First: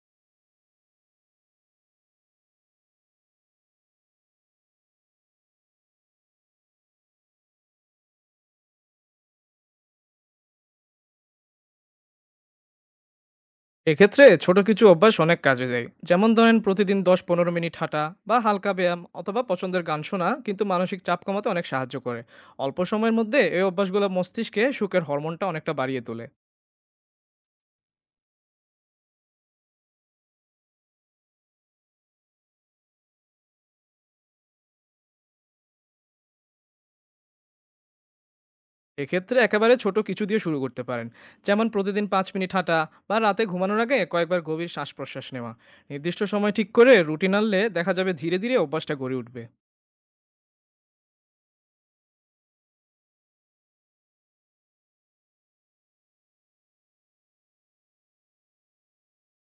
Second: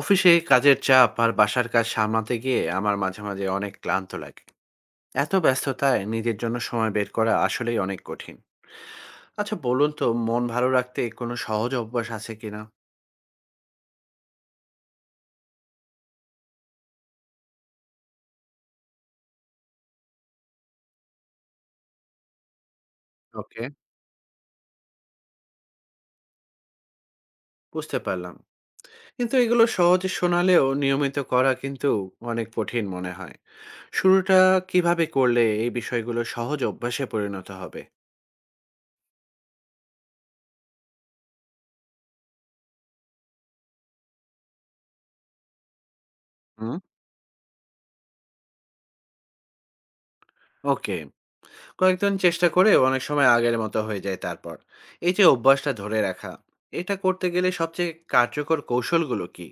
অফিসে কাজের চাপ আর বাসার কাজ সামলাতে গিয়ে আমার মাঝে মাঝে অনেক ক্লান্ত লাগে। এত ব্যস্ততায় নিজের জন্য সময় বের করা আসলেই অনেক কঠিন। আচ্ছা, বলুন তো মন ভালো রাখতে কোনো সহজ অভ্যাস আছে কিনা? এক্ষেত্রে ছোট কিছু অভ্যাস অনেক কাজে দেয়। যেমন ধরেন, প্রতিদিন ১০-১৫ মিনিট হাঁটা বা হালকা ব্যায়াম অথবা পছন্দের গান শোনা কিন্তু মানসিক চাপ কমাতে অনেক সাহায্য করে। অল্প সময়ের মধ্যে এই ওকে, অভ্যাসগুলো মস্তিষ্কে সুখের হরমোনটা অনেকটা বাড়িয়ে তোলে। বুঝতে পারলাম। কিন্তু এগুলো সহজে শোনালেও নিয়মিত করা কিন্তু অনেক কঠিন মনে হয়। শুরুটা কিভাবে করলে এই বিষয়গুলো সহজ অভ্যাসে পরিণত হবে? এক্ষেত্রে একেবারে ছোট কিছু দিয়ে শুরু করতে পারেন। যেমন প্রতিদিন ৫ মিনিট হাঁটা বা রাতে ঘুমানোর আগে কয়েকবার গভীর শ্বাস প্রশ্বাস নেওয়া। নির্দিষ্ট সময় ঠিক হুম, করে রুটিন আনলে দেখা যাবে ধীরে ধীরে অভ্যাসটা গড়ে উঠবে। ওকে। কয়েকজন চেষ্টা করে অনেক সময় আগের মতো হয়ে যায়। তারপর এই যে অভ্যাসটা ধরে রাখা, এটা করতে গেলে সবচেয়ে কার্যকর কৌশলগুলো কি?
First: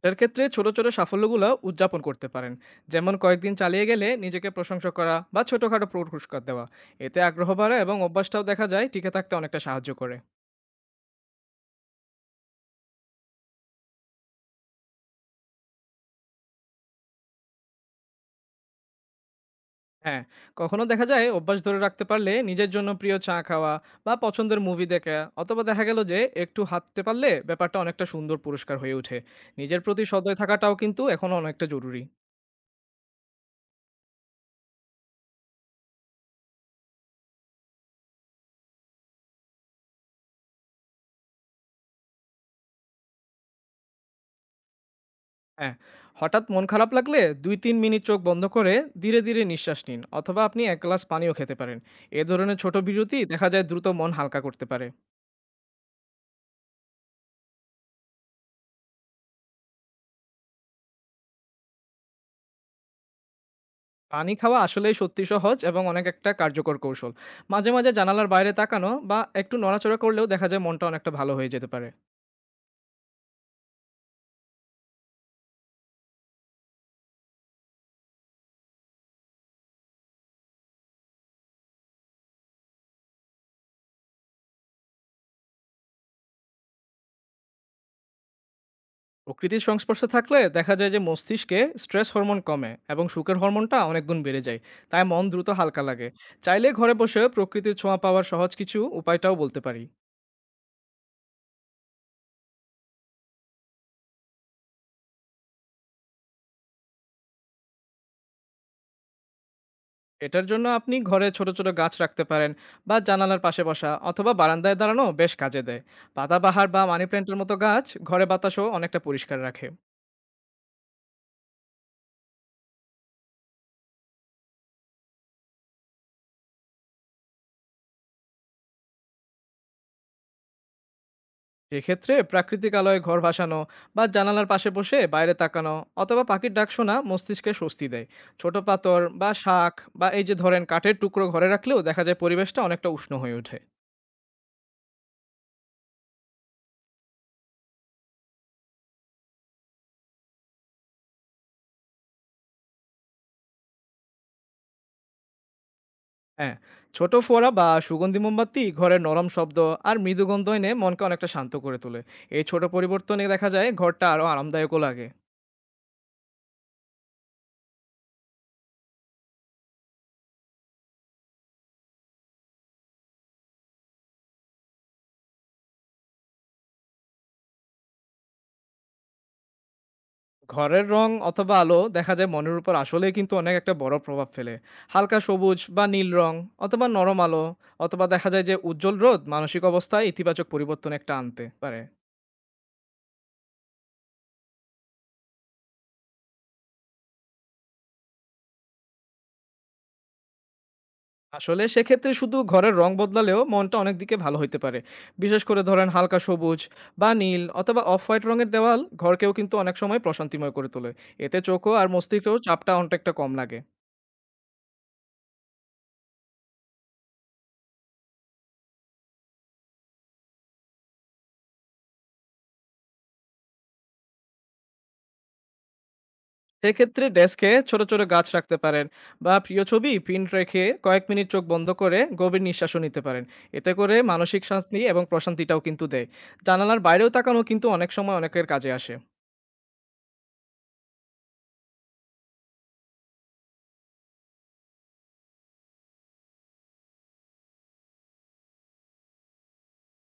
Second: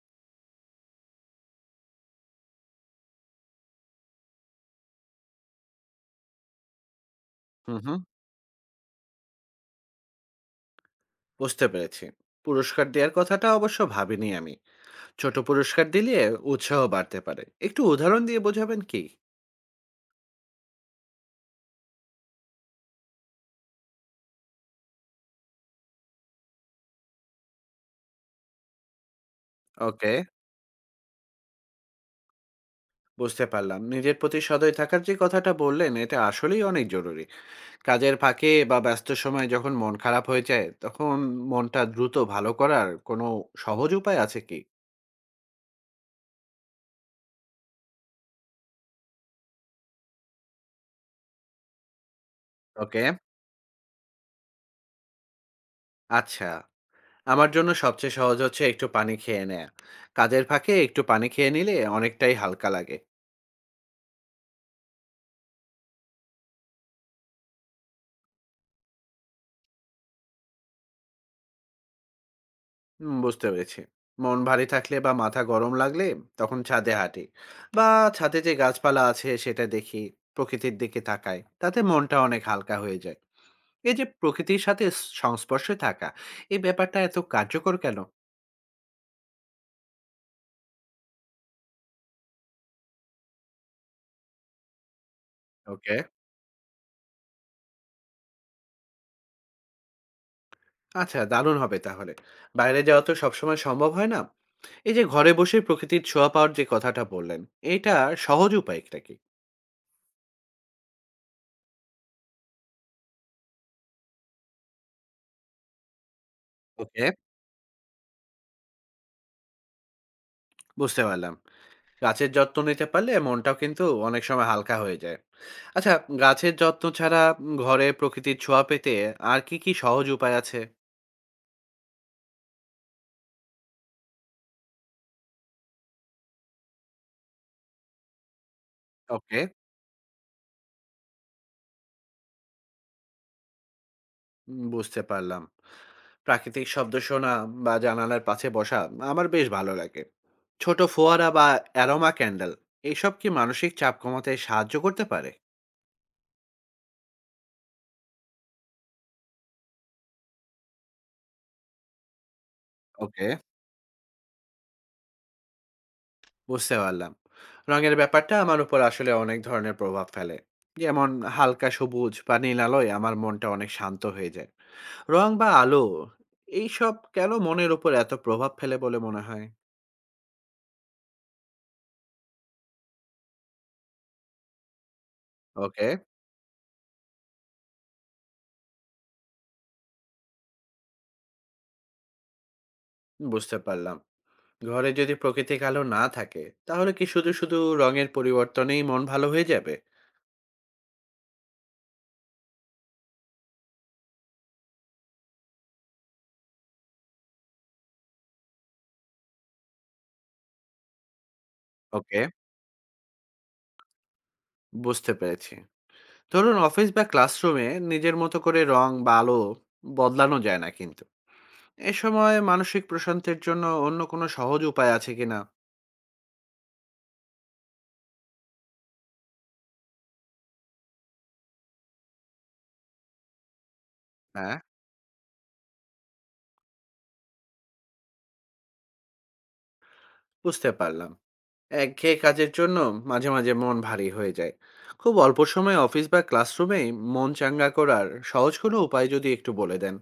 এটার ক্ষেত্রে ছোট ছোট সাফল্যগুলো উদযাপন করতে পারেন। যেমন কয়েকদিন চালিয়ে গেলে নিজেকে প্রশংসা করা বা ছোটখাটো পুরস্কার দেওয়া। এতে আগ্রহ বাড়ে হুম এবং হুম, অভ্যাসটাও দেখা যায় টিকে থাকতে অনেকটা সাহায্য করে। বুঝতে পেরেছি। পুরস্কার দেওয়ার কথাটা অবশ্য ভাবিনি আমি। ছোট পুরস্কার দিলে উৎসাহ বাড়তে পারে, একটু উদাহরণ দিয়ে বোঝাবেন কি? হ্যাঁ, কখনো দেখা যায় অভ্যাস ধরে রাখতে পারলে নিজের জন্য প্রিয় চা খাওয়া বা পছন্দের মুভি দেখা, অথবা দেখা গেল যে একটু হাঁটতে পারলে ব্যাপারটা অনেকটা সুন্দর পুরস্কার হয়ে ওঠে। নিজের প্রতি ওকে, সদয় থাকাটাও কিন্তু এখন অনেকটা জরুরি। বুঝতে পারলাম। নিজের প্রতি সদয় থাকার যে কথাটা বললেন, এটা আসলেই অনেক জরুরি। কাজের ফাঁকে বা ব্যস্ত সময়ে যখন মন খারাপ হয়ে যায়, তখন মনটা দ্রুত ভালো করার কোনো সহজ উপায় আছে কি? হ্যাঁ, হঠাৎ মন খারাপ লাগলে ২-৩ মিনিট চোখ বন্ধ করে ধীরে, ধীরে নিঃশ্বাস নিন, অথবা আপনি ১ গ্লাস পানিও খেতে পারেন। এ ধরনের ছোট ওকে, বিরতি দেখা যায় দ্রুত মন হালকা করতে পারে। আচ্ছা। আমার জন্য সবচেয়ে সহজ হচ্ছে একটু পানি খেয়ে নেয়া। কাজের ফাঁকে একটু পানি খেয়ে নিলে অনেকটাই হালকা লাগে। পানি খাওয়া আসলেই সত্যি সহজ এবং অনেক একটা কার্যকর কৌশল। মাঝে, মাঝে জানালার বাইরে তাকানো বা একটু নড়াচড়া করলেও দেখা যায় মনটা অনেকটা ভালো হয়ে যেতে পারে। বুঝতে পেরেছি। মন ভারী থাকলে বা মাথা গরম লাগলে তখন ছাদে হাঁটি, বা ছাদে যে গাছপালা আছে সেটা দেখি, প্রকৃতির দিকে তাকাই। তাতে মনটা অনেক হালকা হয়ে যায়। এই যে প্রকৃতির সাথে সংস্পর্শে থাকা, এই ব্যাপারটা এত কার্যকর কেন? প্রকৃতির সংস্পর্শে থাকলে দেখা যায় যে মস্তিষ্কে স্ট্রেস হরমোন কমে এবং সুখের হরমোনটা অনেক গুণ বেড়ে যায়। তাই মন দ্রুত হালকা ওকে, লাগে। চাইলে ঘরে বসে প্রকৃতির ছোঁয়া পাওয়ার সহজ কিছু উপায়টাও বলতে পারি। আচ্ছা, দারুণ হবে তাহলে। বাইরে যাওয়া তো সবসময় সম্ভব হয় না। এই যে ঘরে বসে প্রকৃতির ছোঁয়া পাওয়ার যে কথাটা বললেন, এইটার সহজ উপায়টা কি? এটার জন্য আপনি ঘরে ছোট ছোট গাছ রাখতে পারেন, বা জানালার পাশে বসা অথবা বারান্দায় দাঁড়ানো বেশ কাজে দেয়। পাতাবাহার বা মানি ওকে, প্ল্যান্টের মতো গাছ ঘরে বাতাসও অনেকটা পরিষ্কার রাখে। বুঝতে পারলাম। গাছের যত্ন নিতে পারলে মনটাও কিন্তু অনেক সময় হালকা হয়ে যায়। আচ্ছা, গাছের যত্ন ছাড়া ঘরে প্রকৃতির ছোঁয়া পেতে আর কি, কি সহজ উপায় আছে? এক্ষেত্রে প্রাকৃতিক আলোয় ঘর ভাসানো বা জানালার পাশে বসে বাইরে তাকানো অথবা পাখির ডাক শোনা মস্তিষ্কে স্বস্তি দেয়। ছোট পাথর বা ওকে, শাক বা এই যে ধরেন কাঠের টুকরো ঘরে রাখলেও দেখা যায় পরিবেশটা অনেকটা উষ্ণ হয়ে ওঠে। বুঝতে পারলাম। প্রাকৃতিক শব্দ শোনা বা জানালার পাশে বসা আমার বেশ ভালো লাগে। ছোট ফোয়ারা বা অ্যারোমা ক্যান্ডেল, এসব কি মানসিক চাপ কমাতে সাহায্য করতে পারে? হ্যাঁ, ছোট ফোঁড়া বা সুগন্ধি মোমবাতি ঘরের নরম শব্দ আর মৃদু গন্ধ এনে মনকে অনেকটা শান্ত করে তোলে। এই ছোট পরিবর্তনে ওকে, দেখা যায় ঘরটা আরো আরামদায়কও লাগে। বুঝতে পারলাম। রঙের ব্যাপারটা আমার উপর আসলে অনেক ধরনের প্রভাব ফেলে। যেমন হালকা সবুজ বা নীল আলোয় আমার মনটা অনেক শান্ত হয়ে যায়। রং বা আলো এইসব কেন মনের উপর এত প্রভাব ফেলে বলে মনে হয়? ঘরের রং অথবা আলো দেখা যায় মনের উপর আসলেই কিন্তু অনেক একটা বড় প্রভাব ফেলে। হালকা সবুজ বা ওকে, নীল রং অথবা নরম আলো, অথবা দেখা যায় যে উজ্জ্বল রোদ মানসিক অবস্থায় ইতিবাচক পরিবর্তন একটা আনতে পারে। বুঝতে পারলাম। ঘরে যদি প্রাকৃতিক আলো না থাকে, তাহলে কি শুধু শুধু রঙের পরিবর্তনেই মন ভালো হয়ে যাবে? আসলে সেক্ষেত্রে শুধু ঘরের রং বদলালেও মনটা অনেক দিকে ভালো হইতে পারে। বিশেষ করে ধরেন হালকা সবুজ বা নীল অথবা অফ হোয়াইট রঙের দেওয়াল ঘরকেও কিন্তু অনেক সময় প্রশান্তিময় করে তোলে। এতে চোখও আর ওকে, মস্তিষ্কেও চাপটা অনেকটা কম লাগে। বুঝতে পেরেছি। ধরুন অফিস বা ক্লাসরুমে নিজের মতো করে রং বা আলো বদলানো যায় না, কিন্তু এ সময় মানসিক প্রশান্তির জন্য অন্য কোনো সহজ উপায় আছে কিনা? সেক্ষেত্রে ডেস্কে ছোট ছোট গাছ রাখতে পারেন, বা প্রিয় ছবি প্রিন্ট রেখে কয়েক মিনিট চোখ বন্ধ করে গভীর নিঃশ্বাসও নিতে পারেন। এতে করে মানসিক হ্যাঁ, শান্তি এবং প্রশান্তিটাও কিন্তু দেয়। জানালার বাইরেও তাকানো কিন্তু অনেক সময় অনেকের কাজে আসে। বুঝতে পারলাম। একঘেয়ে কাজের জন্য মাঝে মাঝে মন ভারী হয়ে যায়। খুব অল্প সময় অফিস বা ক্লাসরুমে মন চাঙ্গা করার সহজ কোনো উপায় যদি একটু বলে দেন।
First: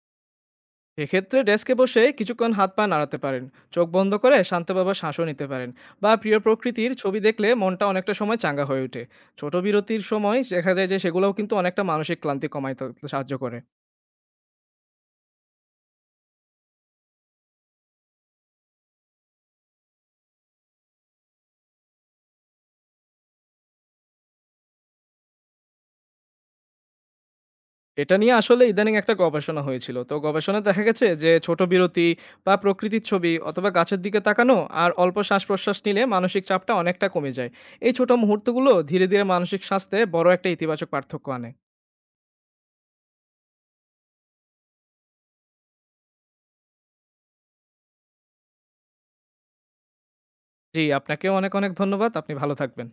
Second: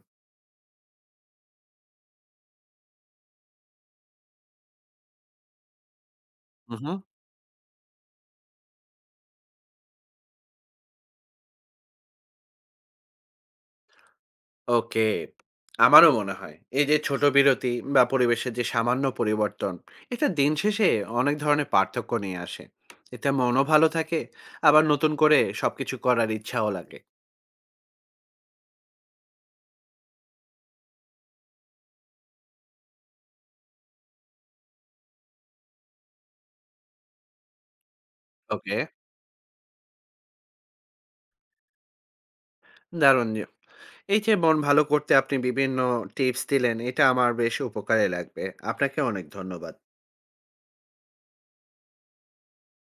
এক্ষেত্রে ডেস্কে বসে কিছুক্ষণ হাত পা নাড়াতে পারেন, চোখ বন্ধ করে শান্তভাবে শ্বাসও নিতে পারেন, বা প্রিয় হুম, প্রকৃতির ছবি দেখলে মনটা অনেকটা সময় চাঙ্গা হয়ে ওঠে। ছোট বিরতির সময় দেখা যায় যে সেগুলোও কিন্তু অনেকটা মানসিক ক্লান্তি কমাইতে সাহায্য করে। ওকে। আমারও মনে হয় এই যে ছোট বিরতি বা পরিবেশের যে সামান্য পরিবর্তন, এটা দিন শেষে অনেক ধরনের পার্থক্য নিয়ে আসে। এতে মনও ভালো থাকে, আবার নতুন করে সবকিছু করার ইচ্ছাও লাগে। এটা নিয়ে আসলে ইদানিং একটা গবেষণা হয়েছিল। তো গবেষণায় দেখা গেছে যে ছোট বিরতি বা প্রকৃতির ছবি অথবা গাছের দিকে তাকানো আর অল্প শ্বাস প্রশ্বাস নিলে মানসিক চাপটা অনেকটা কমে যায়। এই ছোট মুহূর্তগুলো ওকে, ধীরে ধীরে মানসিক স্বাস্থ্যে বড় একটা ইতিবাচক পার্থক্য আনে। দারুণ! জি। এই যে মন ভালো করতে আপনি বিভিন্ন টিপস দিলেন, এটা আমার বেশ উপকারে লাগবে। আপনাকে অনেক ধন্যবাদ। জি, আপনাকেও অনেক অনেক ধন্যবাদ। আপনি ভালো থাকবেন।